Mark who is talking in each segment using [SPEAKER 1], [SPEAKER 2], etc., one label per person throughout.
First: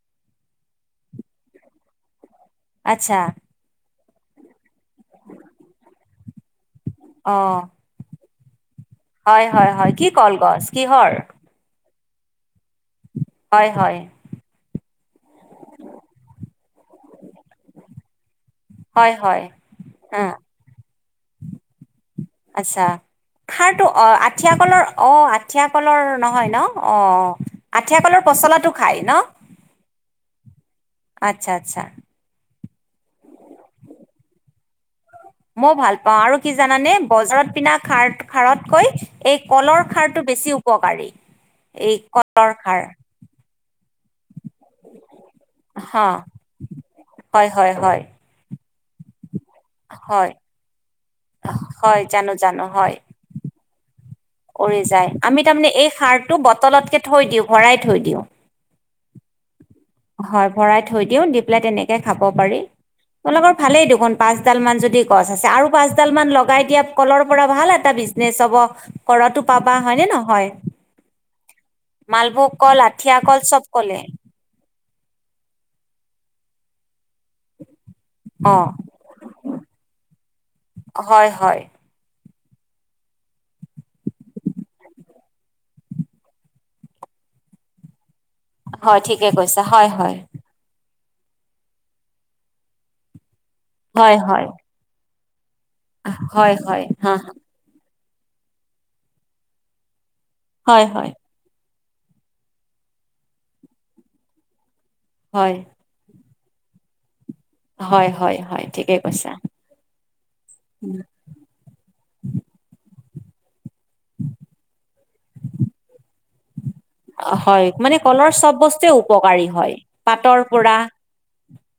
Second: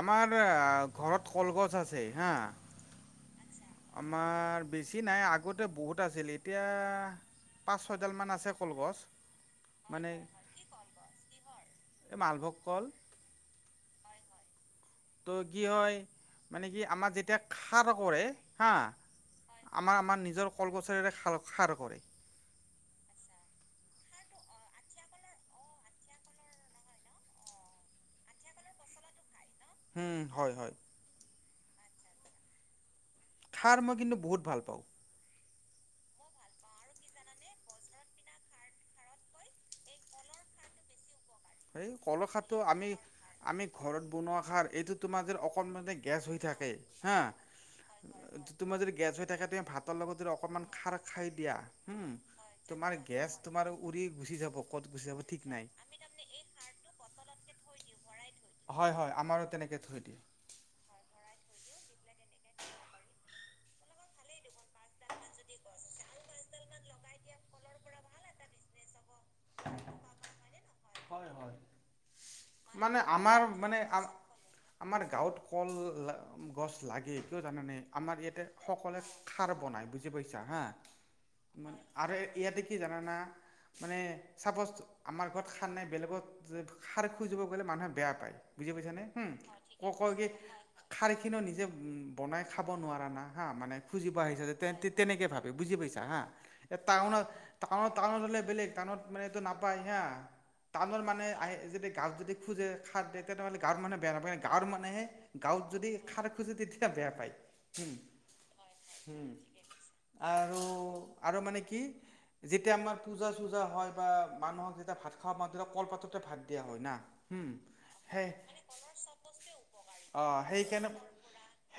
[SPEAKER 1] আমাৰ ঘৰত কলগছ আছে হাঁ?
[SPEAKER 2] আচ্ছা
[SPEAKER 1] আমাৰ বেছি নাই আগতে বহুত আছিল এতিয়া,
[SPEAKER 2] অঁ
[SPEAKER 1] পাঁচ ছয়ডালমান আছে। কলগছ
[SPEAKER 2] হয় হয় হয় কি
[SPEAKER 1] মানে
[SPEAKER 2] কলগছ কিহৰ?
[SPEAKER 1] এই মালভোগ কল।
[SPEAKER 2] হয় হয়।
[SPEAKER 1] ত' কি হয় মানে কি আমাৰ যেতিয়া খাৰ কৰে হাঁ?
[SPEAKER 2] হয় হয়
[SPEAKER 1] আমাৰ আমাৰ
[SPEAKER 2] আহ
[SPEAKER 1] নিজৰ কলগছৰেৰে খ খাৰ কৰে।
[SPEAKER 2] আচ্ছা। খাৰটো অ আঠিয়া কলৰ অ আঠিয়া কলৰ নহয় ন? অ আঠিয় কলৰ পচলাটো খাই ন?
[SPEAKER 1] উম হয় হয়।
[SPEAKER 2] আচ্ছা আচ্ছা।
[SPEAKER 1] খাৰ মই কিন্তু বহুত ভাল পাওঁ।
[SPEAKER 2] মই ভাল পাওঁ আৰু কি জানানে বজাৰত পিনা খাৰ খাৰতকৈ, এই কলৰ খাৰটো বে বেছি উপকাৰী।
[SPEAKER 1] এই
[SPEAKER 2] কলৰ
[SPEAKER 1] কলখাৰটো
[SPEAKER 2] খাৰ
[SPEAKER 1] আমি আমি ঘৰত বনোৱা এইটো তোমাৰ যদি অকণমান
[SPEAKER 2] হা
[SPEAKER 1] গেছ হৈ থাকে হা?
[SPEAKER 2] হয় হয় হয়
[SPEAKER 1] তোমাৰ যদি গেছ হৈ থাকে তেতিয়া তুমি ভাতৰ লগত
[SPEAKER 2] হয়
[SPEAKER 1] অকমান খাৰ খাই দিয়া
[SPEAKER 2] হয়
[SPEAKER 1] হ'ম,
[SPEAKER 2] জানো জানো
[SPEAKER 1] তোমাৰ
[SPEAKER 2] হয়
[SPEAKER 1] গেছ তোমাৰ উৰি গুচি যাব
[SPEAKER 2] উৰি
[SPEAKER 1] ক'ত গুচি
[SPEAKER 2] যায়
[SPEAKER 1] যাব
[SPEAKER 2] আমি
[SPEAKER 1] ঠিক নাই
[SPEAKER 2] তাৰমানে এই সাৰটো বটলতকে থৈ দিওঁ ভৰাই থৈ দিওঁ।
[SPEAKER 1] হয় হয় আমাৰো তেনেকৈ থৈ দিয়ে
[SPEAKER 2] হয় ভৰাই থৈ দিওঁ, দি পেলাই তেনেকে খাব পাৰি। তোলোকৰ ভালেই দেখোন পাচডাল মান যদি গছ আছে, আৰু পাচডাল মান লগাই দিয়া কলৰ পৰা ভাল এটা বিজনেচ হব, কৰটো পাবা হয় নে নহয়? মালভোগ কল,
[SPEAKER 1] মানে
[SPEAKER 2] আঠিয়া কল
[SPEAKER 1] আমাৰ
[SPEAKER 2] চব
[SPEAKER 1] মানে
[SPEAKER 2] কলে।
[SPEAKER 1] আমাৰ গাঁৱত কল গছ লাগে কিয় জানা নে? আমাৰ ইয়াতে
[SPEAKER 2] অ
[SPEAKER 1] সকলোৱে খাৰ বনাই বুজি পাইছা হা
[SPEAKER 2] হয় হয়
[SPEAKER 1] আৰে ইয়াতে কি জানা না মানে চাপ'জ আমাৰ ঘৰত খাৰ নাই, বেলেগত যে খাৰ খুজিব গ'লে মানুহে বেয়া পায়। বুজি পাইছা
[SPEAKER 2] হয়
[SPEAKER 1] নে
[SPEAKER 2] ঠিকে
[SPEAKER 1] হম
[SPEAKER 2] কৈছা হয়
[SPEAKER 1] কয় কয়
[SPEAKER 2] হয়
[SPEAKER 1] কি খাৰ খিনিও নিজে বনাই খাব নোৱাৰা না। হা মানে খুজিব
[SPEAKER 2] হয়
[SPEAKER 1] আহি
[SPEAKER 2] হয়
[SPEAKER 1] তেনেকে ভাবে বুজি পাইছা হা
[SPEAKER 2] হয়
[SPEAKER 1] এ
[SPEAKER 2] হয় হা
[SPEAKER 1] টাউনত টাউনত টাউন হলে বেলেগ টাউনত মানে এইটো নাপায় হা
[SPEAKER 2] হয়
[SPEAKER 1] টাউনত
[SPEAKER 2] হয়
[SPEAKER 1] মানে গাঁৱত যদি খোজে খাৰ দিয় তেনেহ'লে গাওঁৰ মানুহে বেয়া নাপায় গাঁওত মানুহ
[SPEAKER 2] হয়
[SPEAKER 1] গাঁও যদি খাৰ [unintelligible] তেতিয়া বেয়া পায়।
[SPEAKER 2] হয়
[SPEAKER 1] হুম
[SPEAKER 2] হয় হয় ঠিকে কৈছা
[SPEAKER 1] আৰু আৰু মানে কি যেতিয়া আমাৰ পূজা চূজা হয় বা মানুহক যেতিয়া ভাত খাব মাতো তেতিয়া কলপাততে ভাত দিয়া হয় না হুম
[SPEAKER 2] হয়, মানে
[SPEAKER 1] সেই
[SPEAKER 2] কলৰ চব বস্তুৱে উপকাৰী হয়। পাতৰ পৰা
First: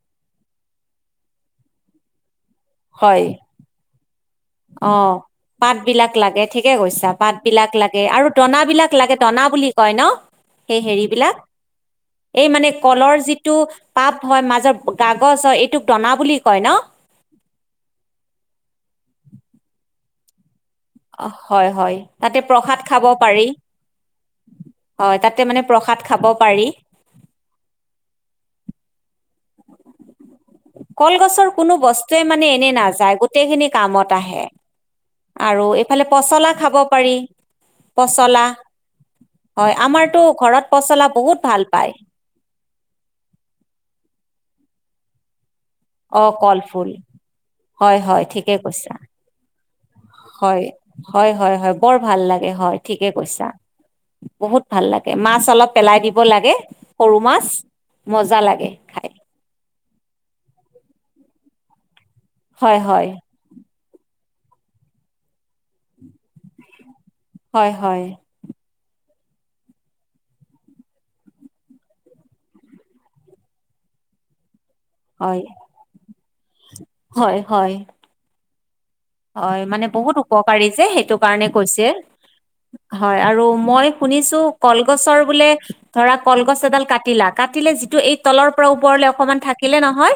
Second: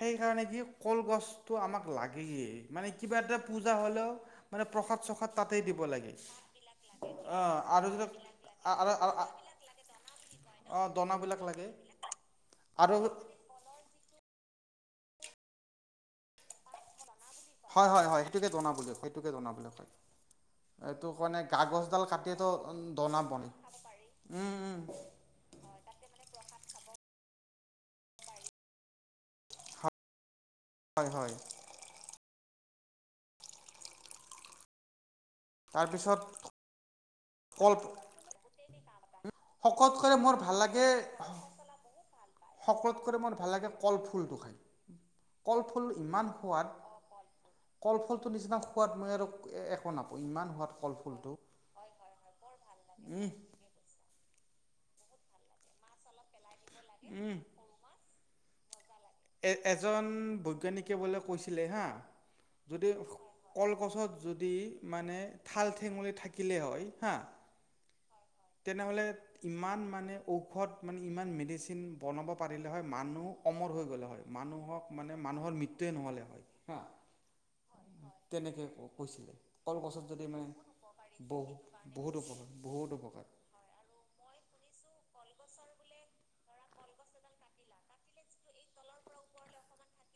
[SPEAKER 1] সেই কাৰণে কি কলগছটো আমাক লাগেই। মানে কিবা
[SPEAKER 2] হয়
[SPEAKER 1] এটা পূজা হলেও মানে প্ৰসাদ
[SPEAKER 2] অ',
[SPEAKER 1] চসাদ তাতেই
[SPEAKER 2] পাত
[SPEAKER 1] দিব
[SPEAKER 2] বিলাক
[SPEAKER 1] লাগে।
[SPEAKER 2] ঠিকে কৈছা পাত
[SPEAKER 1] অ
[SPEAKER 2] বিলাক লাগে
[SPEAKER 1] যদি
[SPEAKER 2] আৰু দনাবিলাক
[SPEAKER 1] আৰু
[SPEAKER 2] লাগে। দনা বুলি কয় ন? সেই
[SPEAKER 1] অ
[SPEAKER 2] হেৰিবিলাক
[SPEAKER 1] দনাবিলাক লাগে।
[SPEAKER 2] এই মানে
[SPEAKER 1] আৰু
[SPEAKER 2] কলৰ যিটো পাত হয় মাজৰ কাগজ, অ এইটোক দনা বুলি কয় ন?
[SPEAKER 1] হয়-হয়-হয়। সেইটোকে দনা, সেইটোকে দনা বুলি হয়।
[SPEAKER 2] হয়, হয়। তাতে প্ৰসাদ খাব
[SPEAKER 1] দনা
[SPEAKER 2] পাৰি।
[SPEAKER 1] বনে উম উম
[SPEAKER 2] হয়, তাতে মানে প্ৰসাদ খাব পাৰি।
[SPEAKER 1] হয় হয়
[SPEAKER 2] কলগছৰ কোনো বস্তুৱে মানে এনেই নাযায়। গোটেইখিনি কামত আহে। আৰু এইফালে
[SPEAKER 1] তাৰপিছত
[SPEAKER 2] পচলা খাব পাৰি।
[SPEAKER 1] কল
[SPEAKER 2] পচলা। হয়
[SPEAKER 1] সকলোতকৈ
[SPEAKER 2] আমাৰতো
[SPEAKER 1] মোৰ ভাল
[SPEAKER 2] ঘৰত
[SPEAKER 1] লাগে
[SPEAKER 2] পচলা বহুত ভাল পায়।
[SPEAKER 1] সকলোতকৈ মোৰ ভাল লাগে কলফুলটো খাই। কল ফুল ইমান
[SPEAKER 2] অ',
[SPEAKER 1] সোৱাদ
[SPEAKER 2] কলফুল হয়
[SPEAKER 1] কল
[SPEAKER 2] হয়
[SPEAKER 1] ফুলটোৰ
[SPEAKER 2] ঠিকে
[SPEAKER 1] নিচিনা
[SPEAKER 2] কৈছা
[SPEAKER 1] সোৱাদ মই আৰু একো নাপাওঁ। ইমান সোৱাদ কল ফুলটো।
[SPEAKER 2] ত হয় ঠিকে কৈছা বহুত ভাল লাগে মাছ অলপ পেলাই দিব লাগে সৰু
[SPEAKER 1] উম,
[SPEAKER 2] মাছ, মজা লাগে খাই।
[SPEAKER 1] এ এজন বৈজ্ঞানিকে বোলে কৈছিলে হা।
[SPEAKER 2] হয়
[SPEAKER 1] যদি
[SPEAKER 2] হয়
[SPEAKER 1] কল কল গছত যদি মানে ঠাল ঠেঙুলি থাকিলে হয় হা
[SPEAKER 2] হয়, হয়।
[SPEAKER 1] তেনেহ'লে ইমান মানে ঔষধ মানে ইমান মেডিচিন বনাব পাৰিলে হয়। মানুহ অমৰ হৈ গলে মানুহক মানে
[SPEAKER 2] হয়
[SPEAKER 1] মানুহৰ মৃত্যুয়ে নহল হয় হা।
[SPEAKER 2] হয় হয়
[SPEAKER 1] তেনেকে ক
[SPEAKER 2] হয়, মানে বহুত উপকাৰী যে সেইটো কাৰণে
[SPEAKER 1] বহু
[SPEAKER 2] কৈছে।
[SPEAKER 1] বহুত উপকাৰ বহুত
[SPEAKER 2] হয়
[SPEAKER 1] উপকাৰ।
[SPEAKER 2] আৰু মই শুনিছো কলগছৰ বোলে ধৰা কলগছ এডাল কাটিলা, কাটিলে যিটো এই তলৰ পৰা ওপৰলে অকমান থাকিলে নহয়।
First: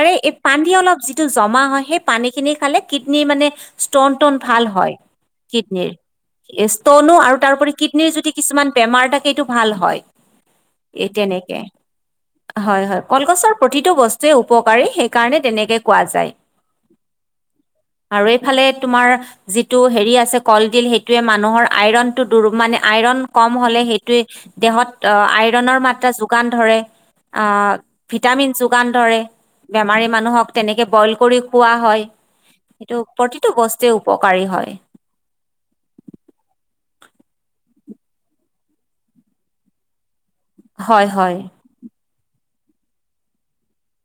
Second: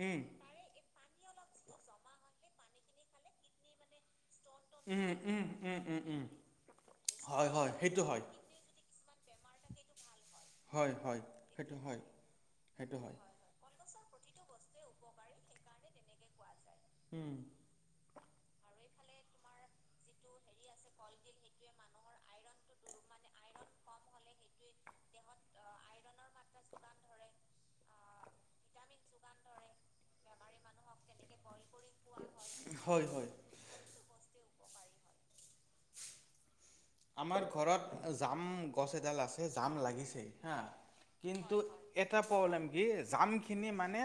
[SPEAKER 1] উম। পানী
[SPEAKER 2] পানী অলপ যিটো জমা হয় সেই পানী খিনি খালে কিডন মানে ষ্টন তন ভাল হয়
[SPEAKER 1] উম, উম, উম,
[SPEAKER 2] কিডনিৰ।
[SPEAKER 1] উম, উম,
[SPEAKER 2] ষ্টনো আৰু
[SPEAKER 1] হয়, হয়,
[SPEAKER 2] তাৰোপৰি
[SPEAKER 1] সেইটো
[SPEAKER 2] কিডনীৰ
[SPEAKER 1] হয়।
[SPEAKER 2] যদি কিছুমান বেমাৰ থাকে এইটো ভাল হয়
[SPEAKER 1] হয়,
[SPEAKER 2] এই
[SPEAKER 1] হয়।
[SPEAKER 2] তেনেকে
[SPEAKER 1] সেইটো হয়।
[SPEAKER 2] হয় হয় কলগছৰ প্ৰতিটো বস্তুৱে উপকাৰী সেইকাৰণে তেনেকে কোৱা যায়
[SPEAKER 1] যায়। উম,
[SPEAKER 2] আৰু এইফালে তোমাৰ যিটো হেৰি আছে কলডিল সেইটোৱে মানুহৰ আইৰণটো দু মানে আইৰণ কম হলে সেইটোৱেই দেহত আইৰণৰ মাত্ৰা যোগান ধৰে, ভিটামিন যোগান ধৰে। বেমাৰী মানুহক তেনেকে বইল কৰি খোৱা হয় সেইটো
[SPEAKER 1] হয়, হয়।
[SPEAKER 2] প্ৰতিটো বস্তুৱে উপকাৰী হয়
[SPEAKER 1] আমাৰ ঘৰত জাম গছ এডাল আছে, জাম লাগিছেই।
[SPEAKER 2] হয় হয়
[SPEAKER 1] এটা প্ৰব্লেম কি জামখিনি মানে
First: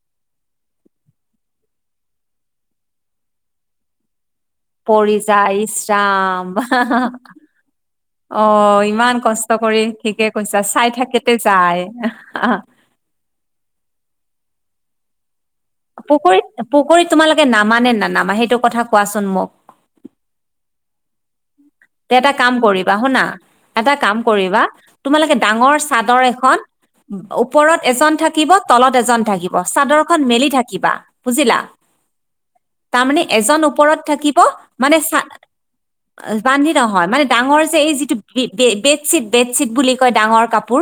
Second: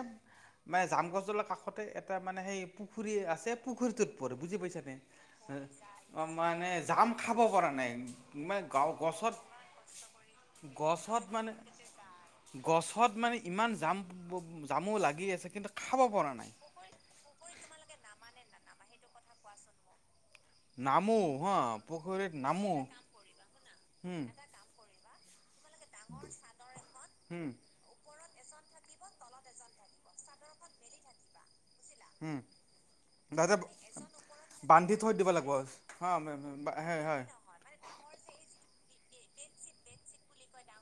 [SPEAKER 1] মানে জাম গছ ডালৰ কাষতে এটা মানে সেই পুখুৰী আছে। পুখুৰীটোত বুজি পাইছা নে?
[SPEAKER 2] পৰি যায় ইচ
[SPEAKER 1] অ মানে
[SPEAKER 2] ৰাম
[SPEAKER 1] জাম খাব পাৰা না
[SPEAKER 2] অ, ইমান কষ্ট কৰি ঠিকে কৈছা। চাই
[SPEAKER 1] গছত
[SPEAKER 2] থাকোঁতে
[SPEAKER 1] মানে
[SPEAKER 2] যায়।
[SPEAKER 1] গছত মানে ইমান জাম জামো লাগি আছে। কিন্তু খাব পৰা নাই
[SPEAKER 2] পুখুৰীত - পুখুৰীত তোমালোকে নামা নে নানামা সেইটো কথা কোৱাচোন মোক?
[SPEAKER 1] নামো হা।
[SPEAKER 2] তেতা এটা
[SPEAKER 1] পুখুৰীত
[SPEAKER 2] কাম
[SPEAKER 1] নামো
[SPEAKER 2] কৰিবা
[SPEAKER 1] এটা কাম
[SPEAKER 2] শুনা এটা কাম
[SPEAKER 1] হুম
[SPEAKER 2] কৰিবা তোমালোকে? ডাঙৰ চাদৰ এখন,
[SPEAKER 1] হুম
[SPEAKER 2] ওপৰত এজন থাক থাকিব তলত এজন থাকিব চাদৰ খন মেলি থাকিবা, বুজিলা।
[SPEAKER 1] হুম
[SPEAKER 2] তাৰমানে
[SPEAKER 1] তাতে
[SPEAKER 2] এজন ওপৰত থাকিব
[SPEAKER 1] বান্ধি
[SPEAKER 2] মানে
[SPEAKER 1] থৈ
[SPEAKER 2] চা
[SPEAKER 1] দিব লাগিব হা
[SPEAKER 2] বান্ধি
[SPEAKER 1] হয়
[SPEAKER 2] নহয় মানে
[SPEAKER 1] হয়।
[SPEAKER 2] ডাঙৰ যে এই যিটো বেডশ্বীট বেডশ্বীট বুলি কয় ডাঙৰ কাপোৰ।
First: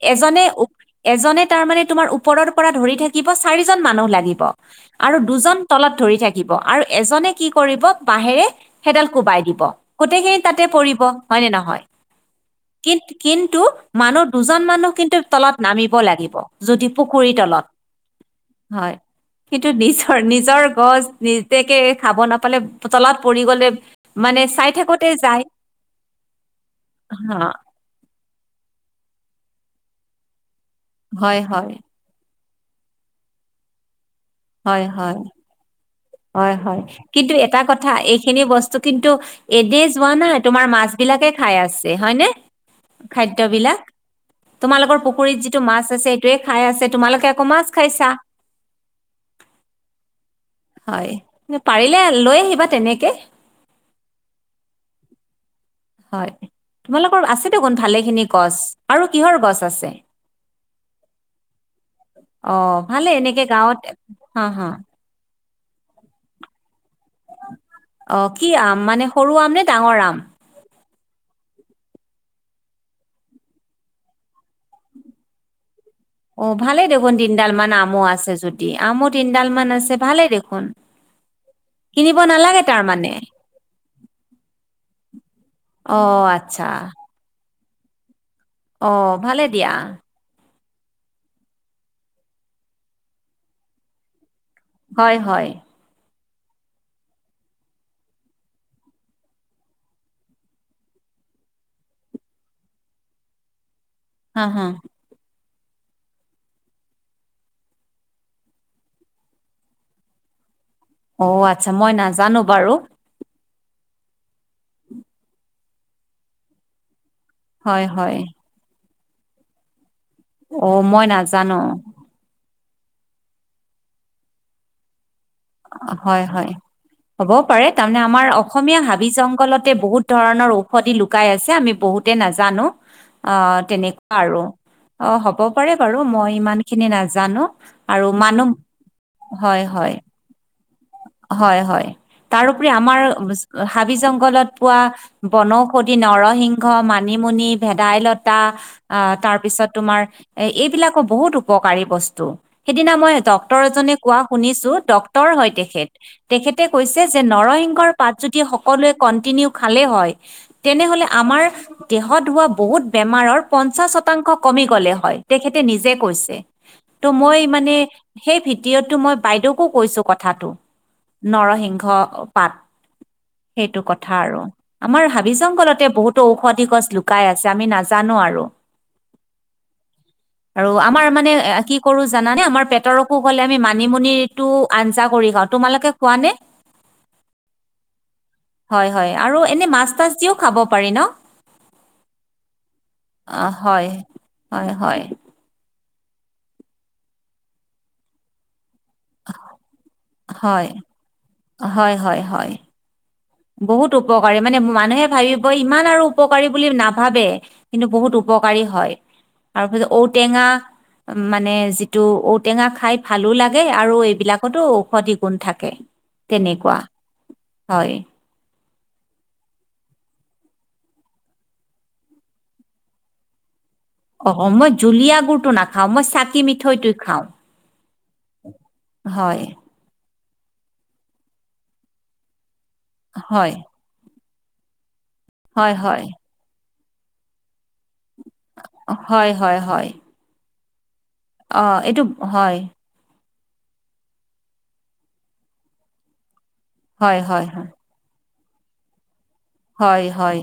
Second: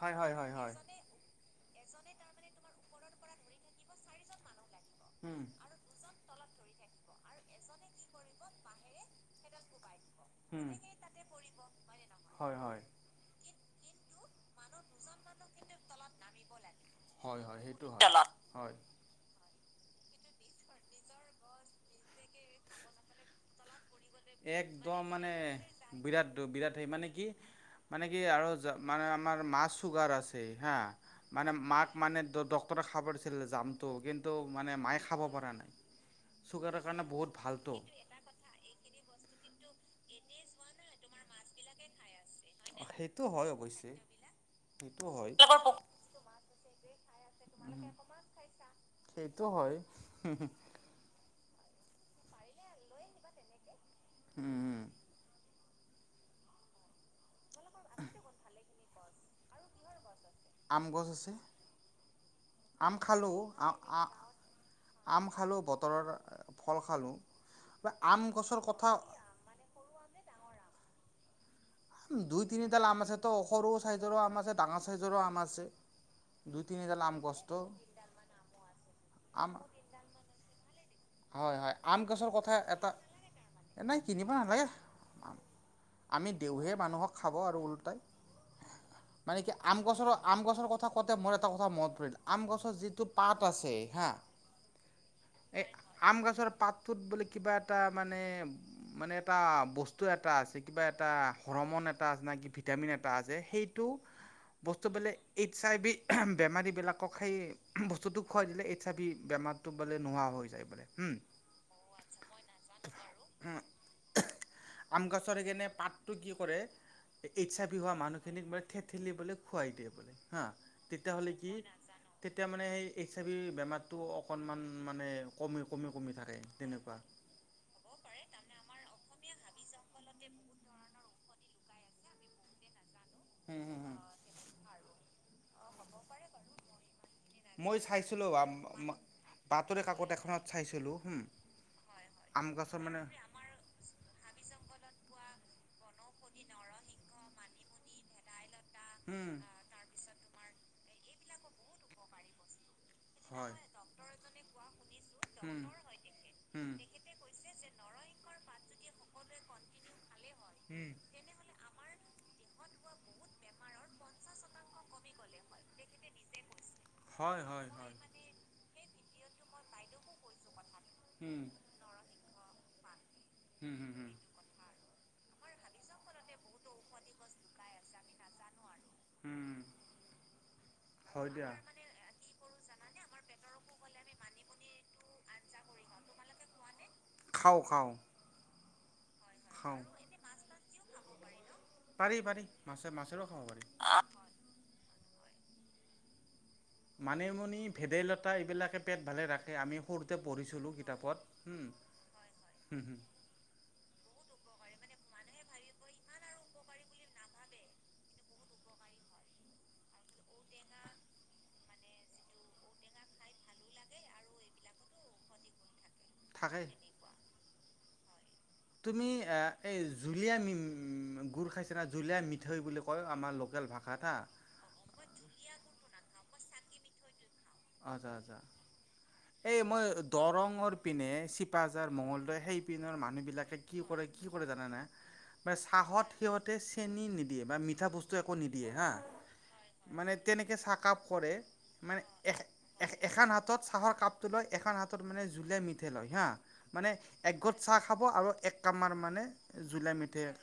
[SPEAKER 1] হয় হয়
[SPEAKER 2] এজনে
[SPEAKER 1] হয়
[SPEAKER 2] উপ
[SPEAKER 1] হয়
[SPEAKER 2] এজনে তাৰ মানে তোমাৰ ওপৰৰ পৰা ধৰি থাকিব চাৰিজন মানুহ লাগিব। আৰু
[SPEAKER 1] উম
[SPEAKER 2] দুজন তলত ধৰি থাক- দিব আৰু এজনে কি কৰিব বাঁহেৰে সেইডাল কোবাই দিব। গোটেইখিনি তাতে
[SPEAKER 1] উম।
[SPEAKER 2] পৰিব হয়নে নহয়?
[SPEAKER 1] হয় হয়
[SPEAKER 2] কিন্ত কিন্তু মানুহ দুজন মানুহ কিন্তু তলত নামিব লাগিব। জদি পুখুৰীৰ
[SPEAKER 1] হয় হয়
[SPEAKER 2] তলত
[SPEAKER 1] সেইটো হয়
[SPEAKER 2] হয়। কিন্তু নিজৰ নিজৰ গছ নিজকে খাব নাপালে তলত পৰি গ'লে মানে চাই থাক
[SPEAKER 1] একদম মানে বিৰাট দু বিৰাট সেই মানে কি
[SPEAKER 2] হা
[SPEAKER 1] মানে কি আৰ যা মান আমাৰ মাৰ চোগাৰ আছে হা!
[SPEAKER 2] হয়
[SPEAKER 1] মানে
[SPEAKER 2] হয়
[SPEAKER 1] মাক মানে ড ডক ডক্তৰে খাব দিছিলে জামটো, কিন্তু মানে
[SPEAKER 2] হয়
[SPEAKER 1] মায়ে
[SPEAKER 2] হয়
[SPEAKER 1] খাব পৰা নাই।
[SPEAKER 2] হয়
[SPEAKER 1] চুগাৰৰ
[SPEAKER 2] হয়
[SPEAKER 1] কাৰণে বহুত
[SPEAKER 2] কিন্তু এটা
[SPEAKER 1] ভালটো
[SPEAKER 2] কথা এইখিনি বস্তু। কিন্তু এদে যোৱা নাই তোমাৰ মাছ বিলাকে খাই আছে হয়নে।
[SPEAKER 1] সেইটো হয়
[SPEAKER 2] খাদ্যবিলাক
[SPEAKER 1] অৱশ্যে।
[SPEAKER 2] তোমালোকৰ
[SPEAKER 1] সেইটো হয়
[SPEAKER 2] পুখুৰীত যিটো মাছ আছে সেইটোৱে খাই আছে তোমালোকে আকৌ মাছ খাইছা।
[SPEAKER 1] সেইটো হয় হু হু।
[SPEAKER 2] লে পাৰিলে লৈ আহিবা তেনেকে।
[SPEAKER 1] হম হম।
[SPEAKER 2] হয় তোমালোকৰ আছে দেখোন ভালেখিনি গছ। আৰু কিহৰ গছ আছে?
[SPEAKER 1] আম গছ আছে।
[SPEAKER 2] অ
[SPEAKER 1] আম
[SPEAKER 2] ভালে এনেকে গাঁৱত
[SPEAKER 1] খালোঁ
[SPEAKER 2] হা হা।
[SPEAKER 1] আম খালোঁ বতৰৰ ফল খালোঁ বা
[SPEAKER 2] অ
[SPEAKER 1] আম
[SPEAKER 2] কি
[SPEAKER 1] গছৰ
[SPEAKER 2] আম
[SPEAKER 1] কথা
[SPEAKER 2] মানে সৰু আম নে ডাঙৰ আম?
[SPEAKER 1] আম দুই তিনিডাল আম আছে তো সৰু চাইজৰো আম আছে ডাঙৰ চাইজৰো আম আছে।
[SPEAKER 2] অ
[SPEAKER 1] দুই
[SPEAKER 2] ভালে দেখোন
[SPEAKER 1] আম
[SPEAKER 2] তিনিডাল
[SPEAKER 1] গছটো
[SPEAKER 2] মান আমো আছে যদি। আমো তিনডাল
[SPEAKER 1] আম
[SPEAKER 2] মান আছে ভালে দেখোন।
[SPEAKER 1] হয় হয় আম
[SPEAKER 2] কিনিব
[SPEAKER 1] গছৰ কথা
[SPEAKER 2] নালাগে
[SPEAKER 1] এটা
[SPEAKER 2] তাৰমানে
[SPEAKER 1] এ নাই কিনিব নালাগে,
[SPEAKER 2] অ'
[SPEAKER 1] আমি
[SPEAKER 2] আচ্ছা
[SPEAKER 1] দেউহে মানুহক খাব আৰু উল তই
[SPEAKER 2] অ'
[SPEAKER 1] মানে
[SPEAKER 2] ভালে
[SPEAKER 1] কি
[SPEAKER 2] দিয়া
[SPEAKER 1] আম গছৰ আম গছৰ ক কথা কওঁতে মোৰ এটা কথা মনত পৰিল, আম গছৰ যিটো পাত আছে হা
[SPEAKER 2] হয় হয়।
[SPEAKER 1] এই আম গছৰ পাতটোত বুলি কিবা এটা মানে মানে এটা বস্তু এটা আছে কিবা এটা। টা হৰমন এটা আছে নেকি ভিটামিন এটা আছে সেইটো
[SPEAKER 2] হা হা
[SPEAKER 1] বস্তু বোলে। এইটছ আই চি এহ বেমাৰীবিলাকক সেই উহু বস্তুটো খুৱাই দিলে এইচছ আই ভি বেমাৰটো বোলে নোহোৱা হৈ যায়। বোলে হুম
[SPEAKER 2] অ আচ্ছা মই নাজানো বাৰু।
[SPEAKER 1] হ আম গছৰ সেই কেনে পাতটো কি কৰে এ এই্ছ আ ভি
[SPEAKER 2] হয়
[SPEAKER 1] হোৱা
[SPEAKER 2] হয়
[SPEAKER 1] মানুহ খিনিক মানে থেঠেলি বোলে খুৱাই দিয়ে বোলে। হা
[SPEAKER 2] অ' মই
[SPEAKER 1] তেতিয়া হ'লে কি
[SPEAKER 2] নাজানো
[SPEAKER 1] তেতিয়া মানে মানে সেই এইচ আই ভিৰ বেমাৰটো অকণমান মানে কমি কমি কমি
[SPEAKER 2] হয়
[SPEAKER 1] থাকে
[SPEAKER 2] হয়
[SPEAKER 1] তেনেকুৱা
[SPEAKER 2] হ'বও পাৰে তাৰমানে আমাৰ অসমীয়া হাবি জংঘলত বহুত ধৰণৰ ঔষধি লুকাই আছে, আমি বহুতে নাজানো
[SPEAKER 1] অ',
[SPEAKER 2] আহ তেনেকুৱা আৰু। অ হ'ব পাৰে বাৰু মই ইমানখিনি নাজা জানো
[SPEAKER 1] মই
[SPEAKER 2] আৰু
[SPEAKER 1] চাইছিলোঁ
[SPEAKER 2] মানুহ হয়
[SPEAKER 1] বাতৰি
[SPEAKER 2] হয়।
[SPEAKER 1] কাকত এখনত চাইছিলোঁ হুম
[SPEAKER 2] হয় হয়
[SPEAKER 1] আম
[SPEAKER 2] তাৰওপৰি আমাৰ হাবি জংঘলত পোৱা বনঔষধি, নৰসিংহ, মানিমুনি, ভেদাইলতা আহ
[SPEAKER 1] হুম
[SPEAKER 2] তাৰপিছত তোমাৰ এ এইবিলাকো বহুত উপকাৰী বস্তু। সেইদিনা মই ডক্তৰ এজনে কোৱা শুনিছোঁ, ডক্তৰৰ সৈতে তেখেত। তেখেতে কৈছে যে নৰসিংহৰ পাত যদি সকলোৱে কন্টিনিউ খালে হয়। তেনেহলে আমাৰ দেহত হোৱা বহুত বেমাৰৰ পঞ্চাশ শতাংশ কমি গ'লে হয় তেখেতে নিজে কৈছে। ত' মই
[SPEAKER 1] হয় হয়
[SPEAKER 2] মানে সেই ভিদিঅটো মই বাইদেউকো কৈছো কথাটো।
[SPEAKER 1] উম,
[SPEAKER 2] নৰসিংহ পাত
[SPEAKER 1] হম,
[SPEAKER 2] সেইটো
[SPEAKER 1] হম, হম,
[SPEAKER 2] কথা আৰু। আমাৰ হাব হাবি জংঘলতে বহুতো ঔষধি গছ লুকাই আছে আমি নাজানো আৰু।
[SPEAKER 1] হম।
[SPEAKER 2] আৰু আমাৰ
[SPEAKER 1] হয়
[SPEAKER 2] মানে
[SPEAKER 1] দিয়া।
[SPEAKER 2] কি কৰো জানানে আমাৰ পেটৰ অসুহ গ হলে আমি মানিমুনিতু আঞ্জা কৰি খাওঁ। তোমালোকে খোৱা নে?
[SPEAKER 1] খাওঁ খাওঁ।
[SPEAKER 2] হয় হয় আৰু এনে
[SPEAKER 1] খাওঁ।
[SPEAKER 2] মাছ তাছ দিও খাব পাৰি ন?
[SPEAKER 1] পাৰি পাৰি মাছে মাছেৰে
[SPEAKER 2] অ
[SPEAKER 1] খাব
[SPEAKER 2] হয়
[SPEAKER 1] পাৰি।
[SPEAKER 2] হয় হয়
[SPEAKER 1] মানিমুনি, ভেদাইলতা এইবিলাকে পেট ভালে ৰাখে। আমি সৰুতে
[SPEAKER 2] হয়
[SPEAKER 1] পঢ়িছিলো কিতাপত হম
[SPEAKER 2] হয় হয় হয়
[SPEAKER 1] হ হ।
[SPEAKER 2] বহুত উপকাৰী, মানে মানুহে ভাবিব ইমান আৰু উপকাৰী বুলি নাভাবে, কিন্তু বহুত উপ- উপকাৰী হয়। তাৰপাছত ঔটেঙা মানে যিটো ঔটেঙা খাই ভালো লাগে আৰু এইবিলাকতো ঔষধি গুণ থাকে।
[SPEAKER 1] থাকে
[SPEAKER 2] তেনেকুৱা হয়।
[SPEAKER 1] তুমি এ এই জুলীয়া গুুৰ খাইছ না জুলীয়া মিঠৈ বুলি কয় আমাৰ লোকেল ভাষা -
[SPEAKER 2] অ মই জুলীয়া গুড়টো নাখাও, মই চাকি মিঠৈটো খাওঁ।
[SPEAKER 1] আ আ
[SPEAKER 2] হয়,
[SPEAKER 1] এই মই [unintelligible] দৰঙৰ পিনে চিপাঝাৰ মঙলদৈ সেই পিনৰ
[SPEAKER 2] হয়,
[SPEAKER 1] মানুহবিলাকে কি কৰে কি কৰে জানেনা? বা
[SPEAKER 2] হয়, হয়,
[SPEAKER 1] চাহত সিহঁতে চেনি নিদিয়ে বা মিঠা বস্তু, একো নিদিয়ে হা
[SPEAKER 2] হয়, হয়, হয়।
[SPEAKER 1] মানে তেনেকে চাকাপ কৰে
[SPEAKER 2] অ' এইটো
[SPEAKER 1] মানে। এ
[SPEAKER 2] হয়,
[SPEAKER 1] এ এখন হাতত চাহৰ কাপটো লয় এখন হাতত মানে জোলিয়া মিঠাই লয় হা মানে
[SPEAKER 2] হয়, হয়, হয়।
[SPEAKER 1] একগোট চাহ খাব আৰু এক কামাৰ মানে জুলীয়া
[SPEAKER 2] হয়
[SPEAKER 1] মিঠৈ
[SPEAKER 2] হয়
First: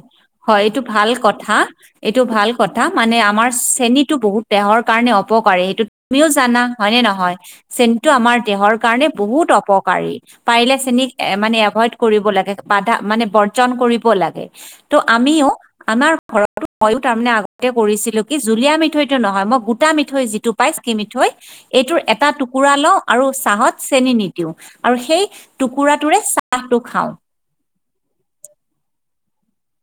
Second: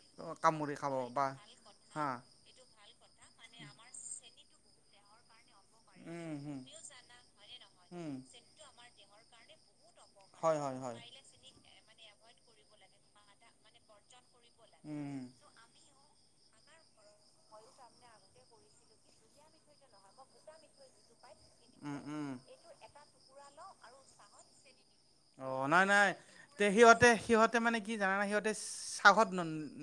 [SPEAKER 2] হয়
[SPEAKER 1] কামুৰি
[SPEAKER 2] এইটো
[SPEAKER 1] খাব
[SPEAKER 2] ভাল
[SPEAKER 1] বা
[SPEAKER 2] কথা,
[SPEAKER 1] হা
[SPEAKER 2] এইটো ভাল কথা মানে আমাৰ চেনিত এইটো বহুত দেহৰ কাৰণে অপকাৰী। তুমিও
[SPEAKER 1] উম হম
[SPEAKER 2] জানা হয় নে নহয় চেনিটো
[SPEAKER 1] উম
[SPEAKER 2] আমাৰ দেহৰ কাৰণে বহুত অপকাৰী।
[SPEAKER 1] হয়
[SPEAKER 2] পাৰিলে
[SPEAKER 1] হয় হয়
[SPEAKER 2] চেনি মানে এভইড কৰিব লাগে বাধা মানে বৰ্জন কৰিব লাগে। ত'
[SPEAKER 1] উম
[SPEAKER 2] আমিও আমাৰ ঘৰতো মইয়ো তাৰ মানে আগতে কৰিছিলো, কি জুলীয়া মিঠৈটো নহয় মই গোটা মিঠৈ যিটো পাই স্কি মিঠৈ,
[SPEAKER 1] উম
[SPEAKER 2] এইটোৰ
[SPEAKER 1] উম
[SPEAKER 2] এটা টুকুৰা লও আৰু চাহত চেনি নিদিওঁ আৰু সেই
[SPEAKER 1] অ' নাই নাই
[SPEAKER 2] টুকুৰাটোৰে
[SPEAKER 1] তে
[SPEAKER 2] চাহটো
[SPEAKER 1] সিহঁতে
[SPEAKER 2] খাওঁ।
[SPEAKER 1] সিহঁতে মানে কি জানানে সিহঁতে চাহত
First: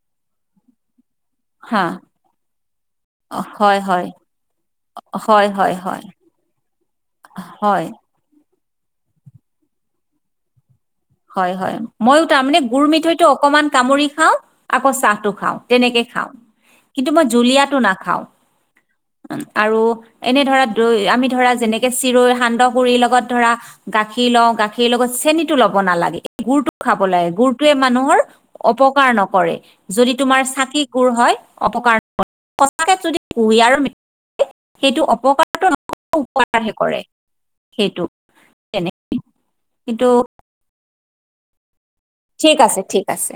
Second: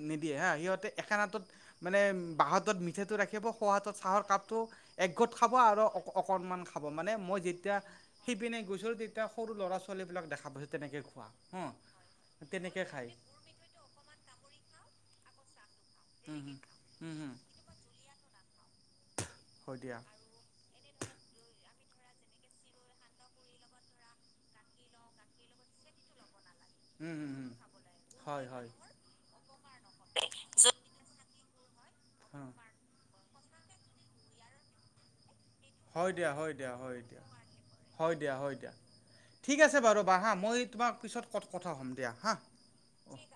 [SPEAKER 1] নিদিয়ে, হা সিহঁতে এখন হাতত
[SPEAKER 2] হা
[SPEAKER 1] মানে বাঁহাতত মিঠাটো ৰাখিব, সো
[SPEAKER 2] হয়
[SPEAKER 1] হাতত
[SPEAKER 2] হয়
[SPEAKER 1] চাহৰ কাপটো একগোট
[SPEAKER 2] হয়
[SPEAKER 1] খাব
[SPEAKER 2] হয়
[SPEAKER 1] আৰু। অ
[SPEAKER 2] হয়
[SPEAKER 1] অকণমান খাব মানে মই যেতিয়া
[SPEAKER 2] হয়
[SPEAKER 1] সিপিনে গৈছোঁ তেতিয়া সৰু ল'ৰা ছোৱালীবিলাক দেখা পাইছো।
[SPEAKER 2] হয় হয় মইয়ো তাৰমানে গুড়
[SPEAKER 1] খায়।
[SPEAKER 2] মিঠৈটো অকমান কামুৰি খাও, আকৌ চাহটো খাওঁ। তেনেকে খাওঁ।
[SPEAKER 1] উম হুম
[SPEAKER 2] কিন্তু
[SPEAKER 1] উম
[SPEAKER 2] মই
[SPEAKER 1] হুম
[SPEAKER 2] জুলীয়াটো নাখাওঁ।
[SPEAKER 1] হয়
[SPEAKER 2] আৰু
[SPEAKER 1] দিয়া
[SPEAKER 2] এনে ধৰা আমি ধৰা যেনেকে, চিৰৈ সান্দহ গুৰিৰ লগত ধৰা গাখীৰ লওঁ গাখীৰ লগত চেনিতো ল'ব নালাগে। গুৰটো খাব
[SPEAKER 1] উম
[SPEAKER 2] লাগে,
[SPEAKER 1] হুম হুম
[SPEAKER 2] গুৰটোৱে মানুহৰ
[SPEAKER 1] হয় হয়
[SPEAKER 2] অপকাৰ নকৰে। যদি তোমাৰ চাকি গু়ৰ হয়। অপকাৰ কয়
[SPEAKER 1] উম
[SPEAKER 2] সচাকে যদি কুহিয়াৰ [unintelligible] সেইটো অপকাৰ
[SPEAKER 1] হয় দিয়া হয় দিয়া হয় দিয়া।
[SPEAKER 2] সেইটো
[SPEAKER 1] হয় দিয়া হয় দিয়া
[SPEAKER 2] তেনে
[SPEAKER 1] ঠিক আছে বাৰু
[SPEAKER 2] কিন্তু
[SPEAKER 1] বা মই তোমাৰ পিছত কথা কম।
[SPEAKER 2] ঠিক আছে ঠিক আছে।